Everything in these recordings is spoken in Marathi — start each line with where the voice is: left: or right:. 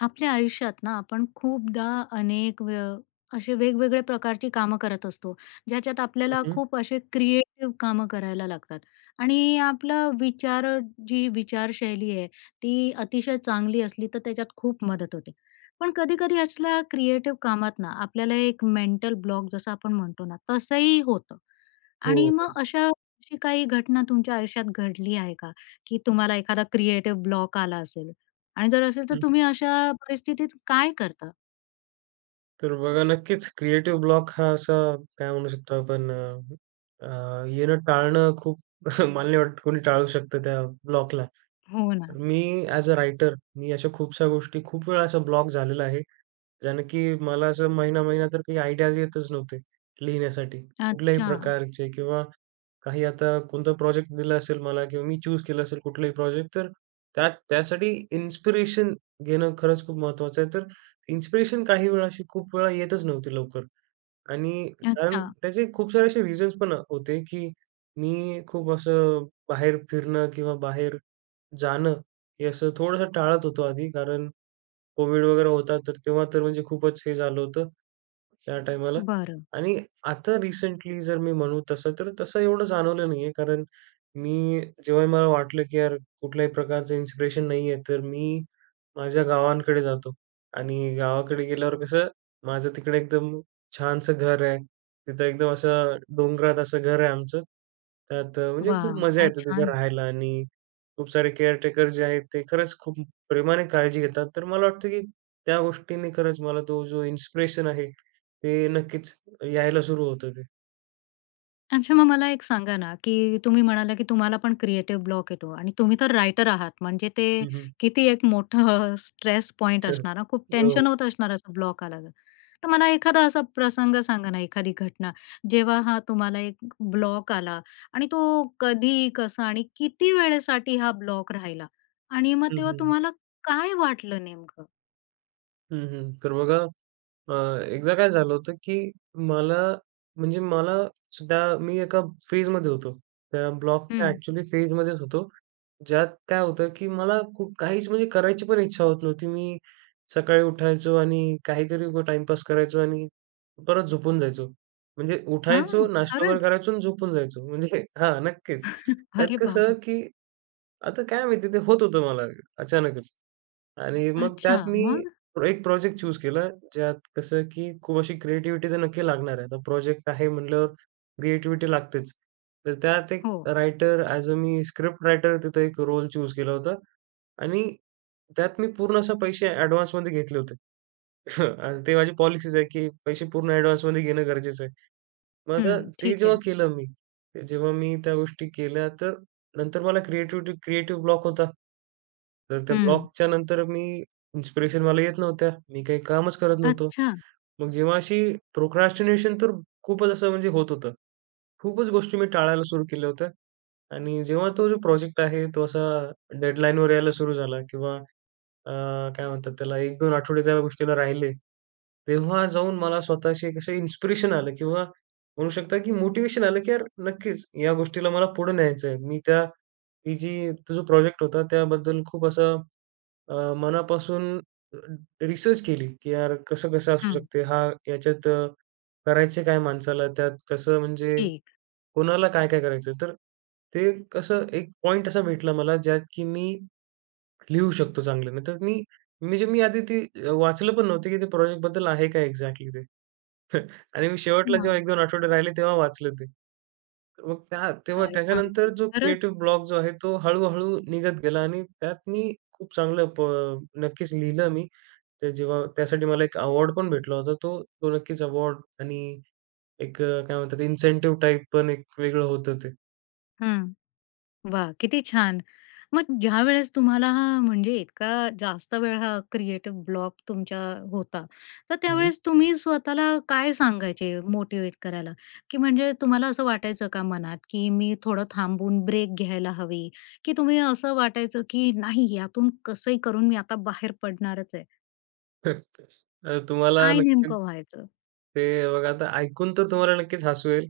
left: आपल्या आयुष्यात ना, आपण खूपदा अनेक वे असे, वेगवेगळ्या प्रकारची कामं करत असतो, ज्याच्यात
right: हं,
left: आपल्याला
right: हं.
left: खूप असे, क्रिएटिव कामं करायला लागतात आणि आपलं विचार, जी विचारशैली आहे, ती अतिशय चांगली असली तर त्याच्यात खूप मदत होते. पण कधी-कधी असल्या क्रिएटिव कामात ना, आपल्याला एक मेंटल ब्लॉक जसं आपण म्हणतो ना, तसंही होतं
right: हो,
left: आणि मग
right: हो.
left: अशा अशी काही घटना तुमच्या आयुष्यात घडली आहे का? की तुम्हाला, एखादा क्रिएटिव ब्लॉक आला असेल आणि जर असेल तर
right: हं.
left: तुम्ही अशा परिस्थितीत काय करता?
right: तर बघा, नक्कीच, क्रिएटिव्ह ब्लॉक हा असा, काय म्हणू शकतो आपण अ, येणं, टाळणं खूप मल नाही वाटतं कोणी टाळू शकतं त्या ब्लॉकला.
left: हो ना.
right: तर मी अ‍ॅज अ राइटर मी अशा खूपशा गोष्टी, खूप वेळा, असा ब्लॉक झालेला आहे. ज्याने की मला असं महिना-महिना तर काही आयडियाज येतच नव्हते, लिहिण्यासाठी. कुठल्याही
left: अच्छा.
right: प्रकारचे किंवा काही आता कोणता प्रॉजेक्ट दिला असेल मला किंवा मी चूज केलं असेल कुठलाही प्रॉजेक्ट तर त्यात त्यासाठी इन्स्पिरेशन घेणं, खरंच खूप महत्त्वाचं आहे. तर इन्स्पिरेशन काही वेळा, अशी खूप वेळा येतच नव्हती लवकर आणि कारण
left: अच्छा.
right: त्याचे खूप सारे असे रिझन्स पण होते की मी, खूप असं बाहेर फिरणं किंवा बाहेर जाणं हे, असं थोडंसं टाळत होतो आधी. कारण कोविड वगैरे होता, तर तेव्हा, तर म्हणजे खूपच हे झालं होतं, त्या टायमाला
left: बरं.
right: आणि आता रिसेंटली जर मी म्हणू तसं तर तसं एवढं जाणवलं नाही आहे. कारण मी, जेव्हाही मला वाटलं की यार, कुठल्याही प्रकारचं इन्स्पिरेशन नाही आहे तर मी माझ्या गावांकडे जातो आणि गावाकडे गेल्यावर कसं, माझं तिकडे एकदम छानसं घर आहे, तिथं एकदम असं डोंगरात असं घर आहे आमचं. त्यात म्हणजे खूप
left: वा!
right: मजा
left: काय
right: येते, तिथं
left: छान!
right: राहायला आणि खूप सारे केअर टेकर जे आहेत, ते खरंच खूप प्रेमाने काळजी घेतात. तर मला वाटतं की त्या गोष्टींनी खरंच मला तो, जो इन्स्पिरेशन आहे, ते नक्कीच यायला सुरू होतं ते.
left: अच्छा मग मला एक सांगा ना, की तुम्ही म्हणाला, की तुम्हाला पण क्रिएटिव्ह ब्लॉक येतो. आणि तुम्ही तर रायटर आहात. म्हणजे, ते
right: हम्म, हम्म.
left: किती एक मोठं स्ट्रेस पॉइंट
right: खरं.
left: असणार ना? खूप टेन्शन
right: हो.
left: होत असणार, असं ब्लॉक आला तर. तर मला एखादा असा प्रसंग सांगा ना, एखादी घटना, जेव्हा हा तुम्हाला एक ब्लॉक आला आणि तो कधी, कसा आणि किती वेळेसाठी हा ब्लॉक राहिला आणि मग
right: हं, हं,
left: तेव्हा
right: हं.
left: तुम्हाला काय वाटलं नेमकं?
right: हं, हं. तर बघा, अ, एकदा काय झालं होतं, की मला म्हणजे मला सुद्धा मी एका फेजमध्ये होतो. त्या ब्लॉकच्या
left: हं.
right: एक्चुअली फेजमध्येच होतो, ज्यात काय होतं, की मला खूप काहीच म्हणजे करायची पण इच्छा होत नव्हती. मी सकाळी उठायचो आणि काहीतरी उगाच टाइमपास करायचो आणि परत झोपून जायचो. म्हणजे
left: हां,
right: उठायचो, नाश्ता वगैरे
left: खरंच.
right: करायचो आणि झोपून जायचो. म्हणजे हां, नक्कीच. त्यात
left: अरे
right: कसं,
left: बाबा.
right: की आता काय माहिती आहे ते होत होतं मला अचानकच. आणि मग
left: अच्छा,
right: त्यात मी
left: मग?
right: एक प्रोजेक्ट चूज केला, ज्यात कसं, की खूप अशी क्रिएटिव्हिटी तर नक्की लागणार आहे. आता प्रोजेक्ट आहे म्हटल्यावर क्रिएटिव्हिटी लागतेच. तर त्यात एक
left: हो.
right: रायटर अ‍ॅज अ मी स्क्रिप्ट रायटर तिथं एक रोल चूज केला होता आणि त्यात मी पूर्ण असे पैसे ॲडव्हान्समध्ये घेतले होते. ते माझी पॉलिसीच आहे, की पैसे पूर्ण ॲडव्हान्समध्ये घेणं गरजेचं आहे. मग अ,
left: हं,
right: ते
left: ठीक
right: जेव्हा
left: आहे.
right: केलं मी, जेव्हा मी त्या गोष्टी केल्या, तर नंतर मला क्रिएटिव्हिटी क्रिएटिव्ह ब्लॉक होता. तर त्या
left: हं.
right: ब्लॉकच्या नंतर मी इन्स्पिरेशन मला येत नव्हत्या. मी काही कामच करत नव्हतो.
left: अच्छा.
right: मग जेव्हा अशी प्रोक्रॅस्टिनेशन तर खूपच असं म्हणजे होत होतं. खूपच गोष्टी मी टाळायला सुरू केल्या होत्या. आणि जेव्हा तो जो प्रोजेक्ट आहे, तो असा डेडलाईनवर यायला सुरू झाला किंवा अ, काय म्हणतात त्याला 1-2 आठवडे त्या गोष्टीला राहिले. तेव्हा जाऊन मला स्वतःशी कसे इन्स्पिरेशन आलं किंवा म्हणू शकता, की मोटिवेशन आलं, की यार नक्कीच या गोष्टीला मला पुढे न्यायचं आहे. मी त्या ही जी तो जो प्रोजेक्ट होता त्याबद्दल खूप असं अ, मनापासून रिसर्च केली की यार, कसं-कसं असू
left: हं.
right: शकते? हा याच्यात करायचे काय माणसाला? त्यात कसं म्हणजे
left: एक
right: कोणाला काय-काय करायचं? तर ते कसं एक पॉइंट असा भेटला मला, ज्यात, की मी लिहू शकतो चांगलं. नाही तर मी मी जे मी आधी ते अ, वाचलं पण नव्हतं, की ते प्रोजेक्टबद्दल आहे काय एक्सजेक्टली ते? आणि मी शेवटला
left: हां.
right: जेव्हा 1-2 आठवडे राहिले तेव्हा वाचलं ते. मग त्या तेव्हा
left: काय
right: त्याच्यानंतर
left: सांगतो?
right: जो
left: खरंच?
right: क्रिएटिव ब्लॉक जो आहे, तो हळू-हळू निघत गेला. आणि त्यात मी खूप चांगलं प नक्कीच लिहिलं मी. ते जेव्हा त्यासाठी मला एक अवॉर्ड पण भेटला होता तो. तो नक्कीच अवॉर्ड आणि एक अ, काय म्हणतात इन्सेंटिव्ह टाइप पण एक वेगळं होतं ते.
left: हं, वा! किती छान! मग ज्यावेळेस तुम्हाला हा म्हणजे इतका जास्त वेळ हा क्रिएटिव ब्लॉक तुमच्या होता तर
right: हं.
left: त्यावेळेस तुम्ही स्वतःला काय सांगायचे मोटिव्हेट करायला की म्हणजे तुम्हाला असं वाटायचं का मनात की मी थोडं थांबून ब्रेक घ्यायला हवी की तुम्ही असं वाटायचं की नाही यातून कसंही करून मी आता बाहेर पडणारचय?
right: [unintelligible] अ, तुम्हाला
left: काय नेमकं
right: नक्कीच,
left: व्हायचं?
right: ते बघा आता ऐकून तर तुम्हाला नक्कीच हसू येईल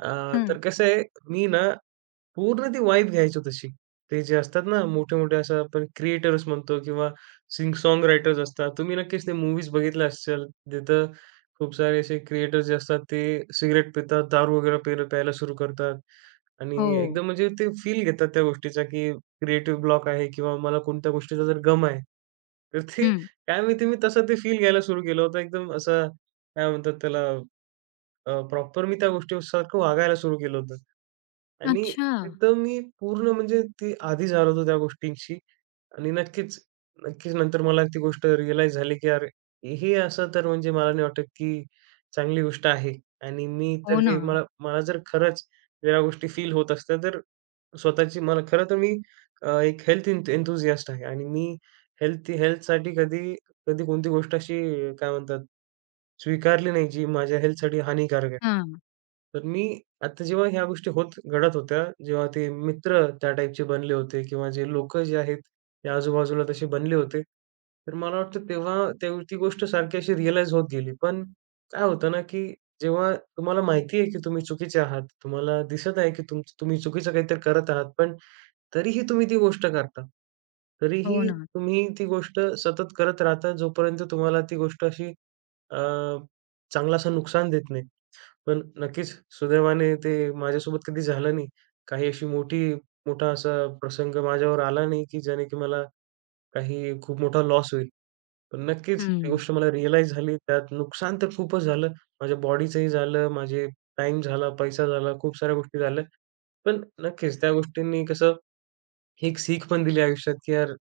right: अ, तर
left: हं.
right: कसं आहे मी ना पूर्ण ती वाईब घ्यायचो तशी. ते जे असतात ना मोठे-मोठे अशा आपण क्रिएटर्स म्हणतो किंवा सिंग सॉन्ग रायटर्स असतात तुम्ही नक्कीच ते मूवीज बघितल्या असशाल. जिथं खूप सारे असे क्रिएटर्स जे असतात ते सिगरेट पितात, दारू वगैरे पेल प्यायला सुरू करतात आणि
left: हो.
right: एकदम म्हणजे ते फील घेतात त्या गोष्टीचा की क्रिएटिव्ह ब्लॉक आहे किंवा मला कोणत्या गोष्टीचा जर गम आहे तर ते
left: हं.
right: काय माहिती मी तसं ते फील घ्यायला सुरू केलं होतं .एकदम असं काय म्हणतात त्याला, अ, प्रॉपर मी त्या गोष्टीसारखं वागायला सुरू केलं होतं आणि
left: अच्छा.
right: एकदम मी पूर्ण म्हणजे ते आदि झालो होतो त्या गोष्टींशी आणि नक्कीच नक्कीच नंतर मला ती गोष्ट रियलाइज झाली की अरे! हे असं तर म्हणजे मला नाही वाटतं की चांगली गोष्ट आहे आणि मी तर
left: हो
right: हे
left: ना.
right: मला मला जर खरंच ज्या गोष्टी फील होत असत्या तर स्वतःची मला खरं तर मी अ, एक हेल्थ एन्थ हेल्थ एन्थूसियास्ट आहे आणि मी हेल्थ हेल्थसाठी कधी कधी कोणती गोष्ट अशी अ, काय म्हणतात स्वीकारली नाही जी माझ्या हेल्थसाठी हानिकारक आहे.
left: हां.
right: तर मी आता जेव्हा ह्या गोष्टी होत घडत होत्या, जेव्हा ते मित्र त्या टाईपचे बनले होते किंवा जे लोकं जे आहेत, हे आजूबाजूला तसे बनले होते. तर मला वाटतं तेव्हा ती गोष्ट सारखी अशी रियलाइज होत गेली. पण काय होतं ना की जेव्हा तुम्हाला माहिती आहे की तुम्ही चुकीचे आहात. तुम्हाला दिसत आहे की तुमचं तुम्ही चुकीचं काहीतरी करत आहात. पण तरीही तुम्ही ती गोष्ट करता.
left: हो
right: तरीही
left: ना.
right: तुम्ही ती गोष्ट सतत करत राहता जोपर्यंत तुम्हाला ती गोष्ट अशी अ, चांगलासा नुकसान देत नाही. पण नक्कीच सुदैवाने ते माझ्यासोबत कधी झालं नाही. काही अशी मोठी मोठा असा प्रसंग माझ्यावर आला नाही की जेणे की मला काही खूप मोठा लॉस होईल. पण नक्कीच ती
left: हं.
right: गोष्ट मला रियलाइज झाली, त्यात नुकसान तर खूपच झालं माझ्या बॉडीचंही झालं माझे टाईम झाला, पैसा झाला, खूप साऱ्या गोष्टी झाल्या. पण नक्कीच त्या गोष्टींनी कसं ही सीख पण दिली आयुष्यात की यार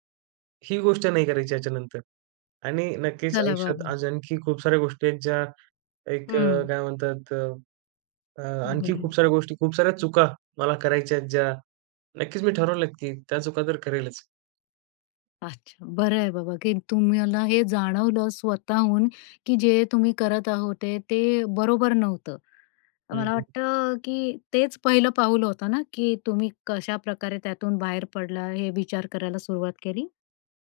right: ही गोष्ट नाही करायची ह्याच्यानंतर आणि नक्कीच
left: चला
right: आयुष्यात
left: बाबा.
right: आज आणखी खूप साऱ्या गोष्टी आहेत ज्या एक
left: हं.
right: काय म्हणतात, अ आणखी
left: बरंय.
right: खूप साऱ्या गोष्टी खूप साऱ्या चुका मला करायच्या आहेत ज्या नक्कीच मी ठरवलं की त्या चुका तर करेलच.
left: अच्छा. बरं आहे बाबा की तुम्हाला हे जाणवलं स्वतःहून की जे तुम्ही करत होते, ते बरोबर नव्हतं. तर
right: हं,
left: मला
right: हं.
left: वाटतं की तेच पहिलं पाऊल होतं ना, की तुम्ही कशाप्रकारे त्यातून बाहेर पडला? हे विचार करायला सुरुवात केली?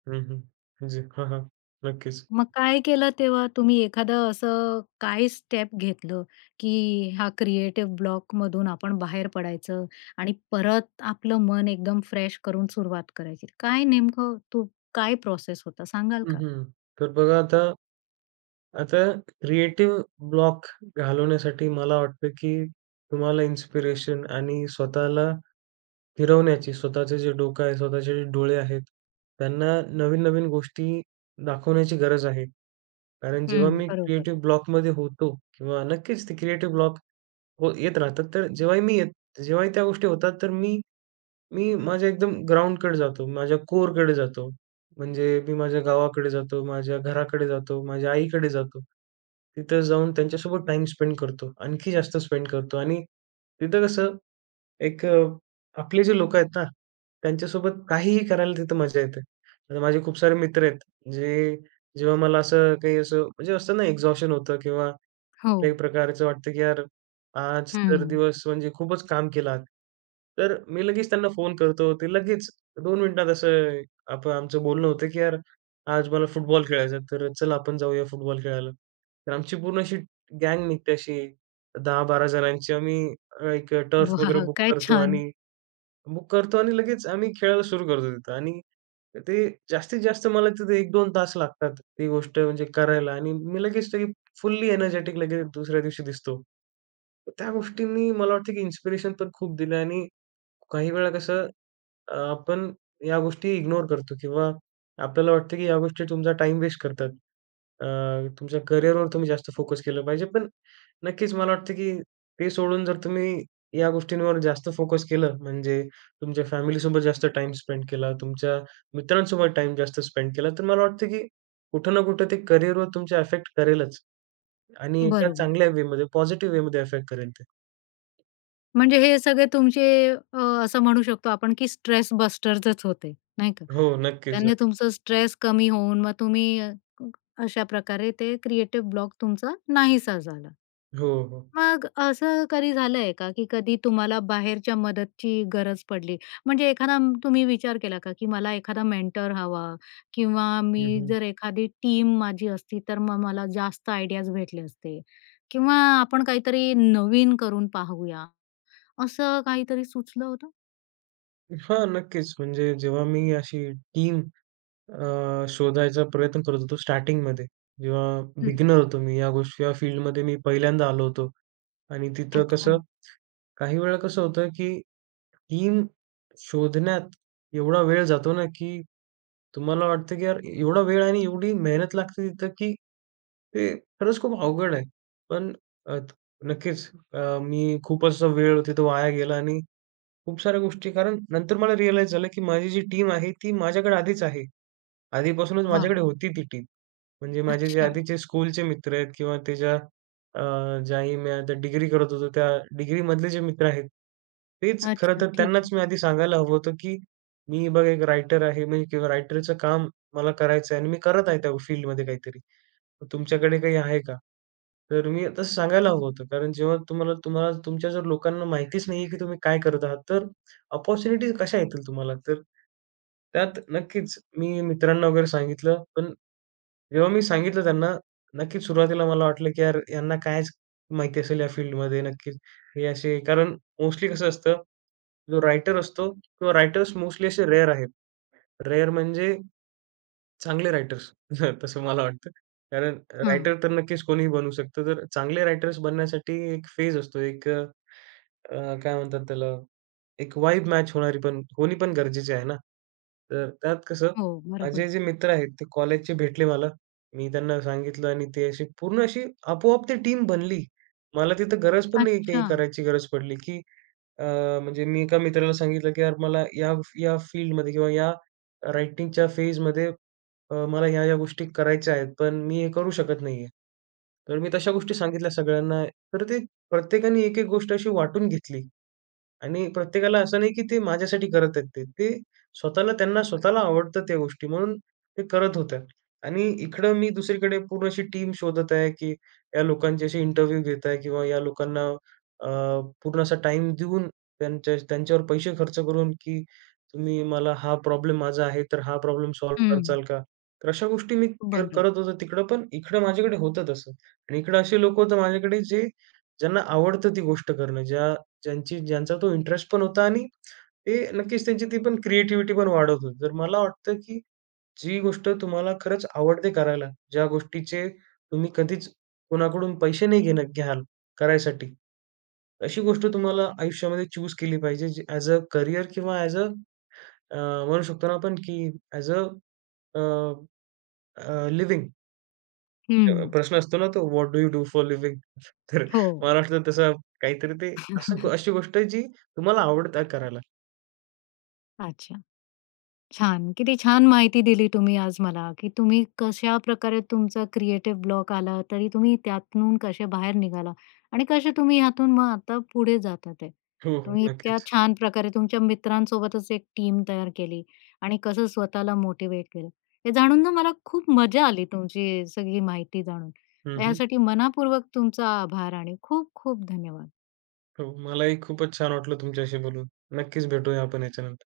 right: हं, हं. जी, हां, हां. नक्कीच.
left: मग काय केलं तेव्हा तुम्ही? एखादं असं काय स्टेप घेतलं? की हा क्रिएटिव्ह ब्लॉक मधून आपण बाहेर पडायचं आणि परत आपलं मन एकदम फ्रेश करून सुरुवात करायची. काय नेमकं तू काय प्रोसेस होता सांगाल
right: हं,
left: का?
right: हं. तर बघा आता आता क्रिएटिव ब्लॉक घालवण्यासाठी मला वाटतं की तुम्हाला इन्स्पिरेशन आणि स्वतःला फिरवण्याची, स्वतःचं जे डोकं आहे, स्वतःचे जे डोळे आहेत, त्यांना नवीन-नवीन गोष्टी दाखवण्याची गरज आहे. कारण जेव्हा
left: हं,
right: मी
left: बरोबर.
right: क्रिएटिव्ह ब्लॉकमध्ये होतो, किंवा नक्कीच ती क्रिएटिव ब्लॉक व येत राहतात, तर जेव्हाही मी जेव्हाही त्या गोष्टी होतात तर मी मी माझ्या एकदम ग्राउंडकडे जातो, माझ्या कोअरकडे जातो. म्हणजे मी माझ्या गावाकडे जातो, माझ्या घराकडे जातो, माझ्या आईकडे जातो. तिथं जाऊन त्यांच्यासोबत टाइम स्पेंड करतो, आणखी जास्त स्पेंड करतो. आणि तिथं कसं? एक आपले जे लोक आहेत ना, त्यांच्यासोबत काहीही करायला तिथं मजा येते. आता माझे खूप सारे मित्र आहेत. जे जेव्हा मला असं काही असं म्हणजे असतं ना एक्झॉशन होतं किंवा
left: हो.
right: कुठल्याही प्रकारचं वाटतं की यार आज तर
left: हं.
right: दिवस म्हणजे खूपच काम केलात. तर मी लगेच त्यांना फोन करतो. ते लगेच 2 मिनिटात असं आता आमचं बोलणं होतं की "यार, आज मला फुटबॉल खेळायचा आहे, तर चला आपण जाऊया फुटबॉल खेळायला." तर आमची पूर्ण अशी गॅंग निघते, अशी 10-12 जणांची. आम्ही अ, 1 टर्फ वगैरे
left: वाह!
right: बुक
left: काय
right: करतो
left: छान.
right: आणि बुक करतो आणि लगेच आम्ही खेळायला सुरू करतो तिथं. आणि ते जास्तीत-जास्त मला तिथं 1-2 तास लागतात ती गोष्ट म्हणजे करायला. आणि मी लगेच फुल्ली एनर्जेटिक लगेच दुसऱ्या दिवशी दिसतो. त्या गोष्टींनी मला वाटतं की इन्स्पिरेशन पण खूप दिलं. आणि काही वेळा कसं? अ, आपण या गोष्टी इग्नोर करतो. किंवा आपल्याला वाटतं की या गोष्टी तुमचा टाइम वेस्ट करतात. अ, तुमच्या करिअरवर तुम्ही जास्त फोकस केलं पाहिजे. पण नक्कीच मला वाटतं की ते सोडून जर तुम्ही या गोष्टींवर जास्त फोकस केलं म्हणजे तुमच्या फॅमिलीसोबत जास्त टाइम स्पेंड केला, तुमच्या मित्रांसोबत टाइम जास्त स्पेंड केला तर मला वाटतं की कुठं ना कुठं ते करिअरवर तुमचा अफेक्ट करेलच. आणि एका
left: बरोबर.
right: चांगल्या वेमध्ये, पॉझिटिव्ह वेमध्ये अफेक्ट करेल ते.
left: म्हणजे हे सगळे तुमचे अ, असं म्हणू शकतो आपण, की स्ट्रेस बस्टरच होते, नाही का.
right: हो. नक्कीच,
left: त्याने
right: नक्कीच.
left: तुमचं स्ट्रेस कमी होऊन मग तुम्ही अ, अशा प्रकारे ते क्रिएटिव ब्लॉक तुमचा नाहीसा झाला.
right: हो, हो.
left: मग असं कधी झालं आहे का, की कधी तुम्हाला बाहेरच्या मदतीची गरज पडली? म्हणजे एखादा तुम्ही विचार केला का, की मला एखादा मेंटर हवा किंवा
right: हं,
left: मी
right: हं.
left: जर एखादी टीम माझी असती. तर मग मला जास्त आयडियाज भेटले असते किंवा आपण काहीतरी नवीन करून पाहूया. असं काहीतरी सुचलं होतं?
right: हां, नक्कीच, म्हणजे जेव्हा मी अशी टीम, अ, शोधायचा प्रयत्न करत होतो, स्टार्टिंगमध्ये. जेव्हा
left: हं.
right: बिगिनर होतो, मी या गोष्टी, या फील्डमध्ये, मी पहिल्यांदा आलो होतो. आणि तिथं कसं,
left: अच्छा.
right: काही वेळा कसं होतं, की टीम शोधण्यात एवढा वेळ जातो, ना, की तुम्हाला वाटतं की यार, एवढा वेळ आणि एवढी मेहनत लागते. तिथं, की ते खरंच खूप अवघड आहे, पण अ, नक्कीच. अ, मी खूप असा वेळ तिथं वाया गेला आणि खूप साऱ्या गोष्टी. कारण नंतर मला रियलाइज झालं की माझी जी टीम आहे, ती माझ्याकडे आधीच आहे, आधीपासूनच
left: वाह!
right: माझ्याकडे होती ती टीम. म्हणजे माझे जे
left: अच्छा.
right: आधीचे स्कूलचे मित्र आहेत किंवा त्याच्या, अ, ज्याही मी आता डिग्री करत होतो. त्या डिग्रीमधले जे मित्र आहेत, तेच खरं
left: अच्छा,
right: तर
left: ठीक
right: त्यांनाच
left: आहे.
right: मी आधी सांगायला हवं होतं की मी बघा, 1 रायटर आहे मी किंवा रायटरचं काम मला करायचं आहे. आणि मी करत आहे त्या फील्डमध्ये काहीतरी. तुमच्याकडे काही आहे का? तर मी तसं सांगायला हवं होतं. कारण जेव्हा तुम्हाला तुम्हाला तुमच्या जर लोकांना माहितीच नाही आहे, की तुम्ही काय करत आहात? तर अपॉर्च्युनिटीज कशा येतील तुम्हाला? तर त्यात नक्कीच. मी मित्रांना वगैरे सांगितलं. पण जेव्हा मी सांगितलं त्यांना नक्कीच सुरुवातीला मला वाटलं की यार, ह्यांना कायच माहिती असेल या फील्डमध्ये नक्कीच. हे असे कारण मोस्टली कसं असतं, जो रायटर असतो किंवा रायटर्स मोस्टली असे रेअर आहेत, रेअर म्हणजे चांगले रायटर्स. तसं मला वाटतं कारण
left: हं.
right: रायटर तर नक्कीच कोणीही बनू शकतं. तर चांगले रायटर्स. बनण्यासाठी एक फेज असतो, एक अ, अ, काय म्हणतात त्याला? एक वाइब मॅच होणारी पण होणी पण गरजेची आहे ना. तर त्यात कसं
left: हो,
right: माझे
left: बरोबर.
right: जे मित्र आहेत, ते कॉलेजचे भेटले मला. मी त्यांना सांगितलं आणि ते असे पूर्ण अशी आपोआप ती टीम बनली. मला तिथं गरज पण नाही, काही
left: अच्छा.
right: करायची गरज पडली. की अ, म्हणजे मी एका मित्राला सांगितलं की यार, मला या या फील्डमध्ये किंवा या रायटिंगच्या फेजमध्ये अ, मला ह्या, ह्या गोष्टी करायच्या आहेत, पण मी हे करू शकत नाही आहे. तर मी तशा गोष्टी सांगितल्या सगळ्यांना. तर ते प्रत्येकाने एक एक गोष्ट अशी वाटून घेतली. आणि प्रत्येकाला असं नाही की ते माझ्यासाठी करत आहेत ते. ते स्वतःला, त्यांना स्वतःला आवडतात त्या गोष्टी म्हणून ते करत होत्या. आणि इकडं मी दुसरीकडे पूर्ण अशी टीम शोधत आहे की, या लोकांचे असे इंटरव्ह्यू घेत आहे किंवा या लोकांना अ, पूर्ण असा टाईम देऊन, त्यांच्या, त्यांच्यावर पैसे खर्च करून, की तुम्ही मला हा प्रॉब्लेम माझा आहे. तर हा प्रॉब्लेम सॉल्व्ह
left: हं.
right: करचाल का? तर अशा गोष्टी मी क
left: बरं.
right: करत होतो तिकडं, पण इकडं माझ्याकडे होतं तसं. आणि इकडं असे लोकं होतं माझ्याकडे, जे ज्यांना आवडतं ती गोष्ट करणं ज्या ज्यांची ज्यांचा तो इंटरेस्ट पण होता, आणि ते नक्कीच. त्यांची ती पण क्रिएटिव्हिटी पण वाढत होती. तर मला वाटतं की जी गोष्ट तुम्हाला खरंच आवडते करायला, ज्या गोष्टीचे तुम्ही कधीच कोणाकडून पैसे नाही घेणं घ्याल, करायसाठी अशी गोष्ट तुम्हाला आयुष्यामध्ये चुस केली पाहिजे. जे ॲझ अ करियर किंवा ॲझ अ अ म्हणू शकतो ना, आपण की as a a a living. अ,
left: हं.
right: प्रश्न असतो ना, तो what do you do for living? तर
left: हो.
right: महाराष्ट्रात तसा काहीतरी ते असं अशी गोष्ट आहे, जी तुम्हाला आवडते करायला.
left: अच्छा. छान, किती छान! माहिती दिली तुम्ही आज मला, की तुम्ही कशाप्रकारे तुमचा क्रिएटिव ब्लॉक आला तरी तुम्ही त्यातून कसे बाहेर निघाला. आणि कसे तुम्ही यातून मग आता पुढे जातात ते.
right: हो, हो.
left: तुम्ही इतक्या
right: नक्कीच.
left: छान प्रकारे तुमच्या मित्रांसोबतच एक टीम तयार केली. आणि कसं स्वतःला मोटिवेट केलं, हे जाणून ना मला खूप मजा आली, तुमची सगळी माहिती जाणून,
right: हं, हं.
left: यासाठी मनापूर्वक तुमचा आभार, आणि खूप-खूप धन्यवाद!
right: हो. मला ही खूपच छान वाटलं, तुमच्याशी बोलून. नक्कीच, भेटूया आपण याच्यानंतर.